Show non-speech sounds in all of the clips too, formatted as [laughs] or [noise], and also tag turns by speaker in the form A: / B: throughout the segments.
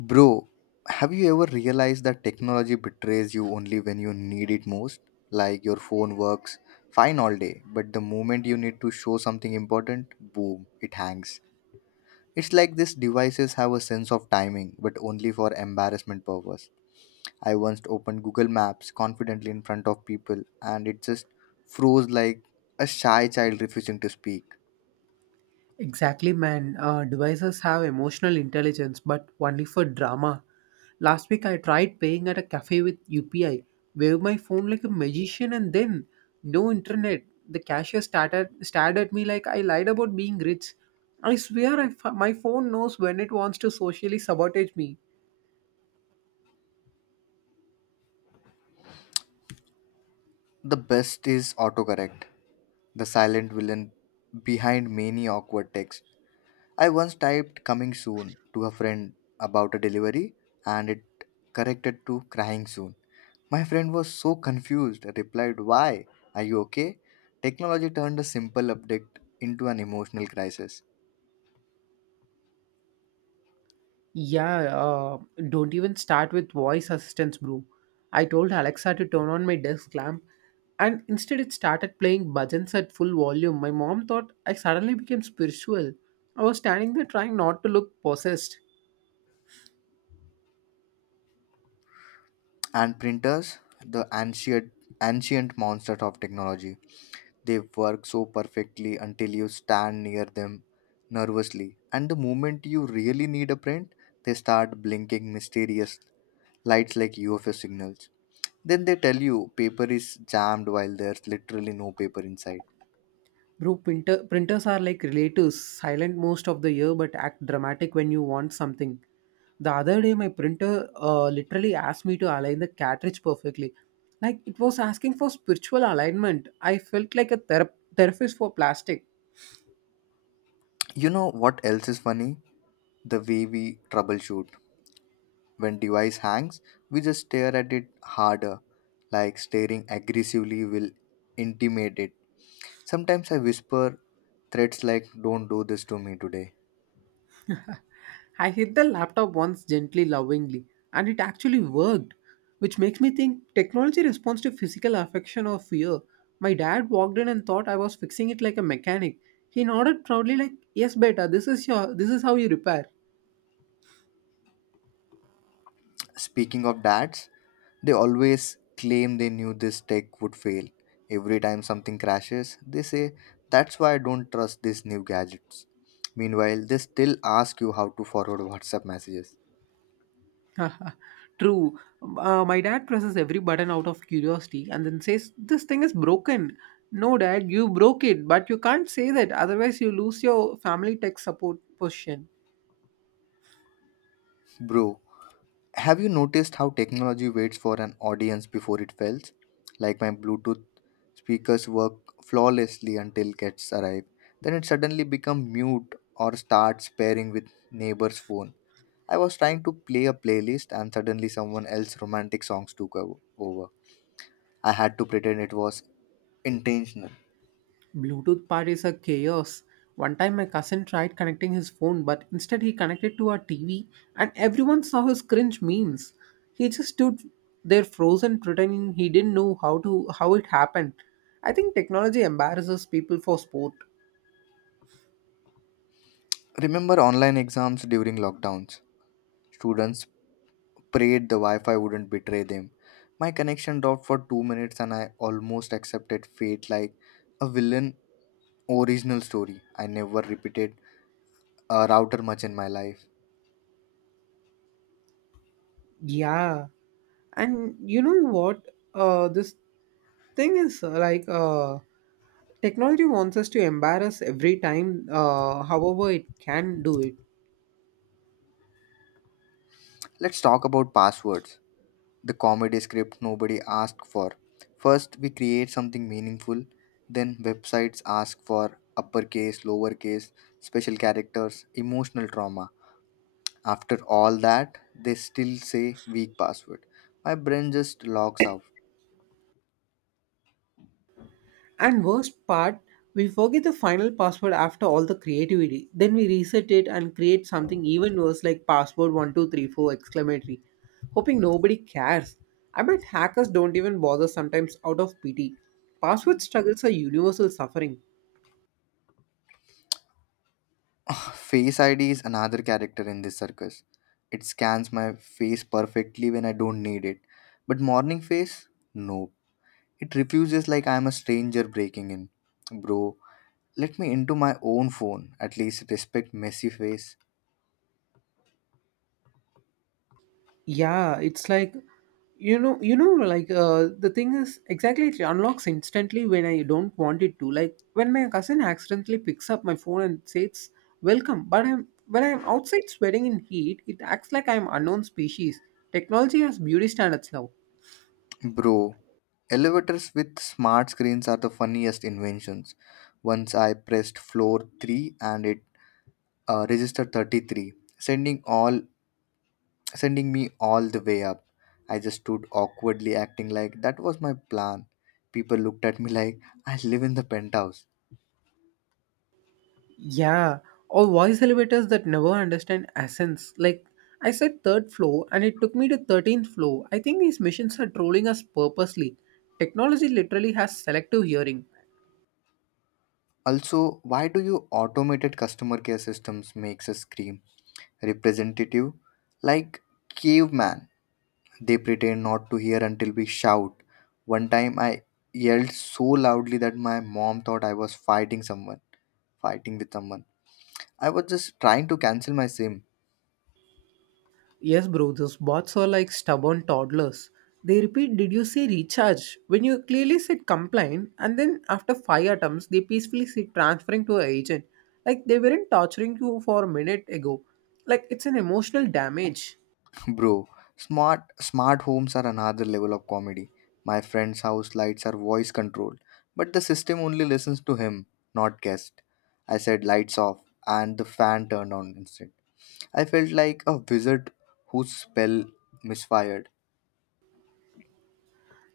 A: Bro, have you ever realized that technology betrays you only when you need it most? Like your phone works fine all day, but the moment you need to show something important, boom, it hangs. It's like these devices have a sense of timing, but only for embarrassment purpose. I once opened Google Maps confidently in front of people and it just froze like a shy child refusing to speak.
B: Exactly, man. Devices have emotional intelligence, but only for drama. Last week, I tried paying at a cafe with UPI, waved my phone like a magician, and then no internet. The cashier started stared at me like I lied about being rich. I swear, my phone knows when it wants to socially sabotage me.
A: The best is autocorrect, the silent villain behind many awkward texts. I once typed coming soon to a friend about a delivery and it corrected to crying soon. My friend was so confused, replied, "Why? Are you okay?" Technology turned a simple update into an emotional crisis.
B: Yeah, don't even start with voice assistance, bro. I told Alexa to turn on my desk lamp, and instead it started playing bhajans at full volume. My mom thought I suddenly became spiritual. I was standing there trying not to look possessed.
A: And printers, the ancient monsters of technology, they work so perfectly until you stand near them nervously. And the moment you really need a print, they start blinking mysterious lights like UFO signals. Then they tell you paper is jammed while there's literally no paper inside.
B: Bro, printers are like relatives, silent most of the year but act dramatic when you want something. The other day, my printer literally asked me to align the cartridge perfectly. Like it was asking for spiritual alignment. I felt like a therapist for plastic.
A: You know what else is funny? The way we troubleshoot. When device hangs, we just stare at it harder. Like staring aggressively will intimidate it. Sometimes I whisper threats like, don't do this to me today.
B: I hit the laptop once gently, lovingly, and it actually worked, which makes me think technology responds to physical affection or fear. My dad walked in and thought I was fixing it like a mechanic. He nodded proudly, like, "Yes, beta, this is how you repair."
A: Speaking of dads, they always claim they knew this tech would fail. Every time something crashes, they say, "That's why I don't trust these new gadgets." Meanwhile, they still ask you how to forward WhatsApp messages.
B: [laughs] True. My dad presses every button out of curiosity and then says, "This thing is broken." No, dad, you broke it, but you can't say that. Otherwise, you lose your family tech support position.
A: Bro, have you noticed how technology waits for an audience before it fails? Like my Bluetooth speakers work flawlessly until cats arrive. Then it suddenly becomes mute or starts pairing with neighbor's phone. I was trying to play a playlist and suddenly someone else's romantic songs took over. I had to pretend it was intentional.
B: Bluetooth part is a chaos. One time my cousin tried connecting his phone, but instead he connected to our TV and everyone saw his cringe memes. He just stood there frozen pretending he didn't know how it happened. I think technology embarrasses people for sport.
A: Remember online exams during lockdowns? Students prayed the Wi Fi wouldn't betray them. My connection dropped for 2 minutes and I almost accepted fate like a villain original story. I never repeated a router much in my life.
B: Yeah. And you know what? This thing is like technology wants us to embarrass every time however it can do it.
A: Let's talk about passwords, the comedy script nobody asked for. First, we create something meaningful, then websites ask for uppercase, lowercase, special characters, emotional trauma. After all that, they still say weak password. My brain just logs out.
B: And worst part, we forget the final password after all the creativity. Then we reset it and create something even worse like password 1234 exclamatory, hoping nobody cares. I bet hackers don't even bother sometimes out of pity. Password struggles are universal suffering.
A: Face ID is another character in this circus. It scans my face perfectly when I don't need it. But morning face? No. It refuses like I'm a stranger breaking in. Bro, let me into my own phone. At least respect messy face.
B: Yeah, it's like, you know, like the thing is exactly it unlocks instantly when I don't want it to, like when my cousin accidentally picks up my phone and says welcome, but I'm when I'm outside sweating in heat, it acts like I'm unknown species. Technology has beauty standards now.
A: Bro, elevators with smart screens are the funniest inventions. Once I pressed floor 3 and it registered 33, sending me all the way up. I just stood awkwardly acting like that was my plan. People looked at me like I live in the penthouse.
B: Yeah, or voice elevators that never understand essence. Like I said third floor and it took me to 13th floor. I think these machines are trolling us purposely. Technology literally has selective hearing.
A: Also, why do you automated customer care systems makes us scream? Representative, like caveman. They pretend not to hear until we shout. One time I yelled so loudly that my mom thought I was fighting with someone. I was just trying to cancel my SIM.
B: Yes, bro, those bots are like stubborn toddlers. They repeat, did you say recharge? When you clearly said complain, and then after five attempts, they peacefully say transferring to an agent. Like they weren't torturing you for a minute ago. Like it's an emotional damage.
A: [laughs] Bro, smart homes are another level of comedy. My friend's house lights are voice controlled, but the system only listens to him, not guest. I said lights off and the fan turned on instead. I felt like a wizard whose spell misfired.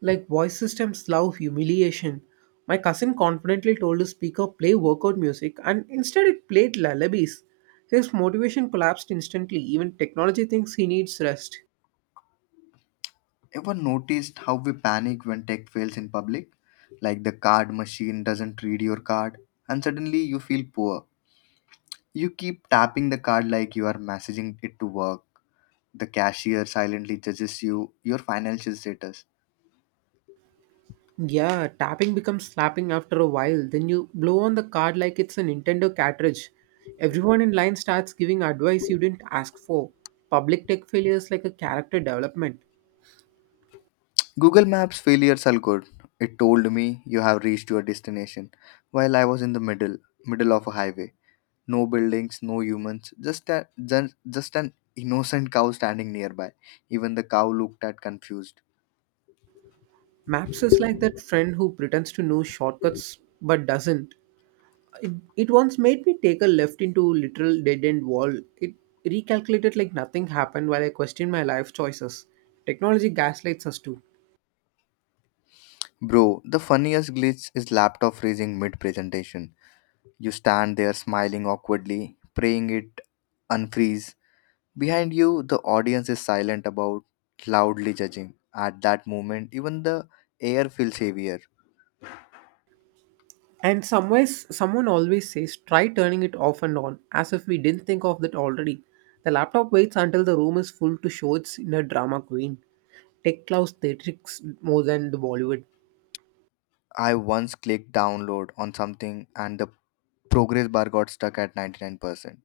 B: Like voice systems love humiliation. My cousin confidently told his speaker play workout music, and instead it played lullabies. His motivation collapsed instantly. Even technology thinks he needs rest.
A: Ever noticed how we panic when tech fails in public? Like the card machine doesn't read your card, and suddenly you feel poor. You keep tapping the card like you are messaging it to work. The cashier silently judges you, your financial status.
B: Yeah, tapping becomes slapping after a while. Then you blow on the card like it's a Nintendo cartridge. Everyone in line starts giving advice you didn't ask for. Public tech failure is like a character development.
A: Google Maps failures are good. It told me you have reached your destination while I was in the middle of a highway. No buildings, no humans, just, an innocent cow standing nearby. Even the cow looked at confused.
B: Maps is like that friend who pretends to know shortcuts but doesn't. It once made me take a left into literal dead end wall. It recalculated like nothing happened while I questioned my life choices. Technology gaslights us too.
A: Bro, the funniest glitch is laptop freezing mid presentation. You stand there smiling awkwardly, praying it unfreeze. Behind you, the audience is silent about loudly judging. At that moment, even the air feels heavier.
B: And somewheres someone always says, try turning it off and on, as if we didn't think of that already. The laptop waits until the room is full to show its inner drama queen. Tech clouds theatrics more than the Bollywood.
A: I once clicked download on something and the progress bar got stuck at 99%,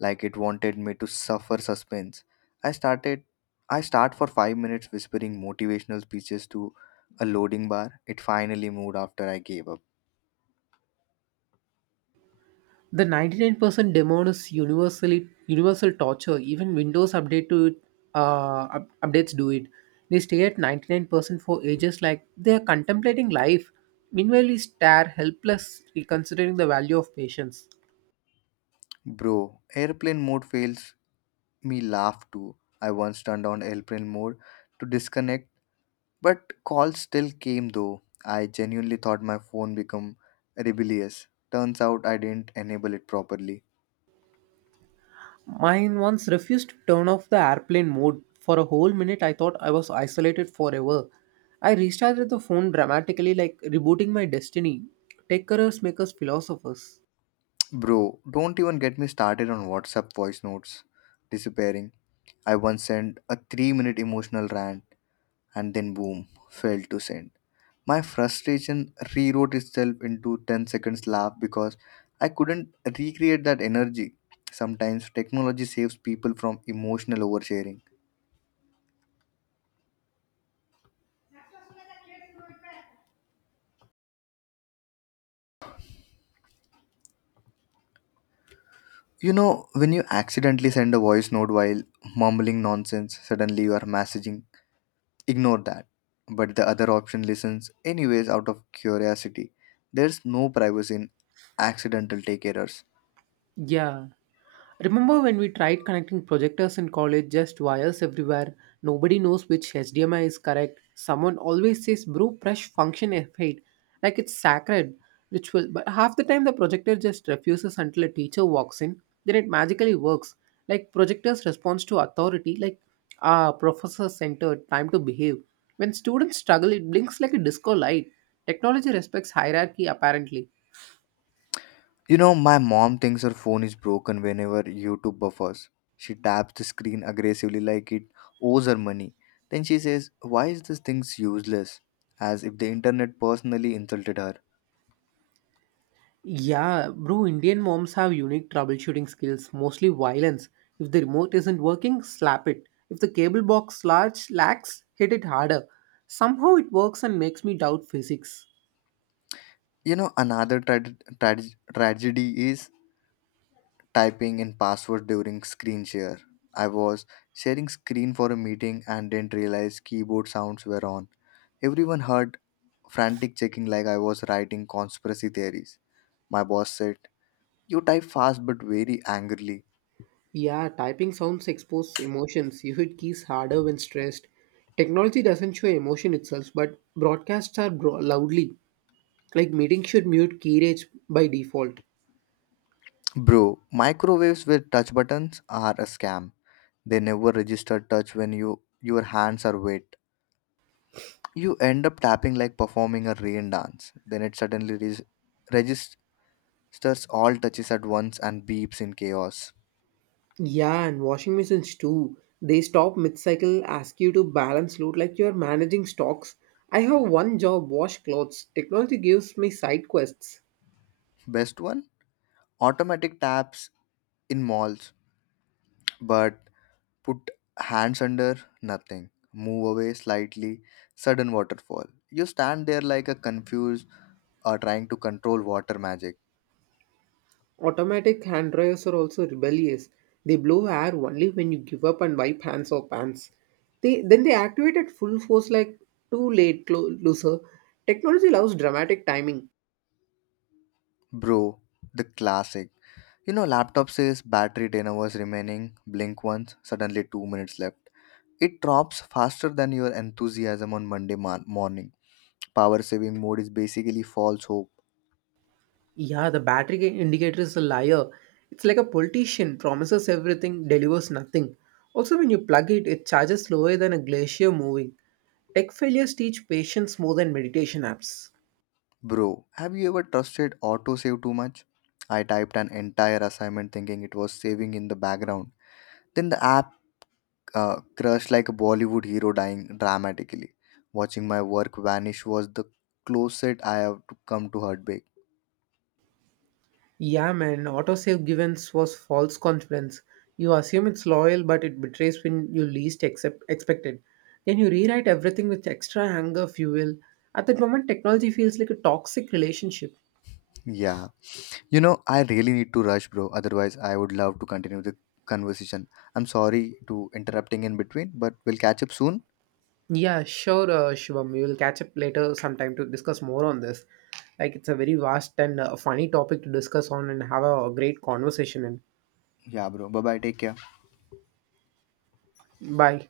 A: like it wanted me to suffer suspense. I started I start for 5 minutes whispering motivational speeches to a loading bar. It finally moved after I gave up.
B: The 99% demon is universal torture. Even Windows updates do it. They stay at 99% for ages, like they are contemplating life. Meanwhile, we stare helpless, reconsidering the value of patience.
A: Bro, airplane mode fails me laugh too. I once turned on airplane mode to disconnect, but calls still came though. I genuinely thought my phone become rebellious. Turns out I didn't enable it properly.
B: Mine once refused to turn off the airplane mode. For a whole minute, I thought I was isolated forever. I restarted the phone dramatically, like rebooting my destiny. Tech careers make us philosophers.
A: Bro, don't even get me started on WhatsApp voice notes disappearing. I once sent a 3-minute emotional rant and then boom, failed to send. My frustration rewrote itself into 10 seconds laugh because I couldn't recreate that energy. Sometimes technology saves people from emotional oversharing. You know, when you accidentally send a voice note while mumbling nonsense, suddenly you are messaging. Ignore that. But the other option listens anyways out of curiosity. There's no privacy in accidental take errors.
B: Yeah, remember when we tried connecting projectors in college, just wires everywhere? Nobody knows which HDMI is correct. Someone always says, bro, press function F8, like it's sacred ritual. But half the time, the projector just refuses until a teacher walks in. Then it magically works. Like projector's response to authority, like, ah, professor centered, time to behave. When students struggle, it blinks like a disco light. Technology respects hierarchy, apparently.
A: You know, my mom thinks her phone is broken whenever YouTube buffers. She taps the screen aggressively like it owes her money. Then she says, "Why is this thing useless?" As if the internet personally insulted her.
B: Yeah, bro, Indian moms have unique troubleshooting skills, mostly violence. If the remote isn't working, slap it. If the cable box large lacks, hit it harder. Somehow it works and makes me doubt physics.
A: You know, another tra- tragedy is typing in password during screen share. I was sharing screen for a meeting and didn't realize keyboard sounds were on. Everyone heard frantic checking like I was writing conspiracy theories. My boss said, "You type fast but very angrily."
B: Yeah, typing sounds expose emotions. [laughs] You hit keys harder when stressed. Technology doesn't show emotion itself, but broadcasts are loudly. Like meetings should mute key rage by default.
A: Bro, microwaves with touch buttons are a scam. They never register touch when you your hands are wet. You end up tapping like performing a rain dance. Then it suddenly registers all touches at once and beeps in chaos.
B: Yeah, and washing machines too. They stop mid-cycle, ask you to balance load like you're managing stocks. I have one job, wash clothes. Technology gives me side quests.
A: Best one? Automatic taps in malls, but put hands under nothing. Move away slightly, sudden waterfall. You stand there like a confused or trying to control water magic.
B: Automatic hand dryers are also rebellious. They blow air only when you give up and wipe hands or pants. They then they activate at full force like too late, loser. Technology loves dramatic timing.
A: Bro, the classic. You know, laptop says battery 10 hours remaining, blink once, suddenly 2 minutes left. It drops faster than your enthusiasm on Monday morning. Power saving mode is basically false hope.
B: Yeah, the battery indicator is a liar. It's like a politician, promises everything, delivers nothing. Also, when you plug it, it charges slower than a glacier moving. Tech failures teach patience more than meditation apps.
A: Bro, have you ever trusted autosave too much? I typed an entire assignment thinking it was saving in the background. Then the app crashed like a Bollywood hero dying dramatically. Watching my work vanish was the closest I have to come to heartbreak.
B: Yeah, man, autosave givens was false confidence. You assume it's loyal, but it betrays when you expected. Then you rewrite everything with extra anger fuel. At that moment, technology feels like a toxic relationship.
A: Yeah. You know, I really need to rush, bro. Otherwise, I would love to continue the conversation. I'm sorry to interrupting in between, but we'll catch up soon.
B: Yeah, sure, Shivam. We will catch up later sometime to discuss more on this. Like, it's a very vast and funny topic to discuss on and have a great conversation
A: Yeah, bro. Bye bye. Take care.
B: in. Bye.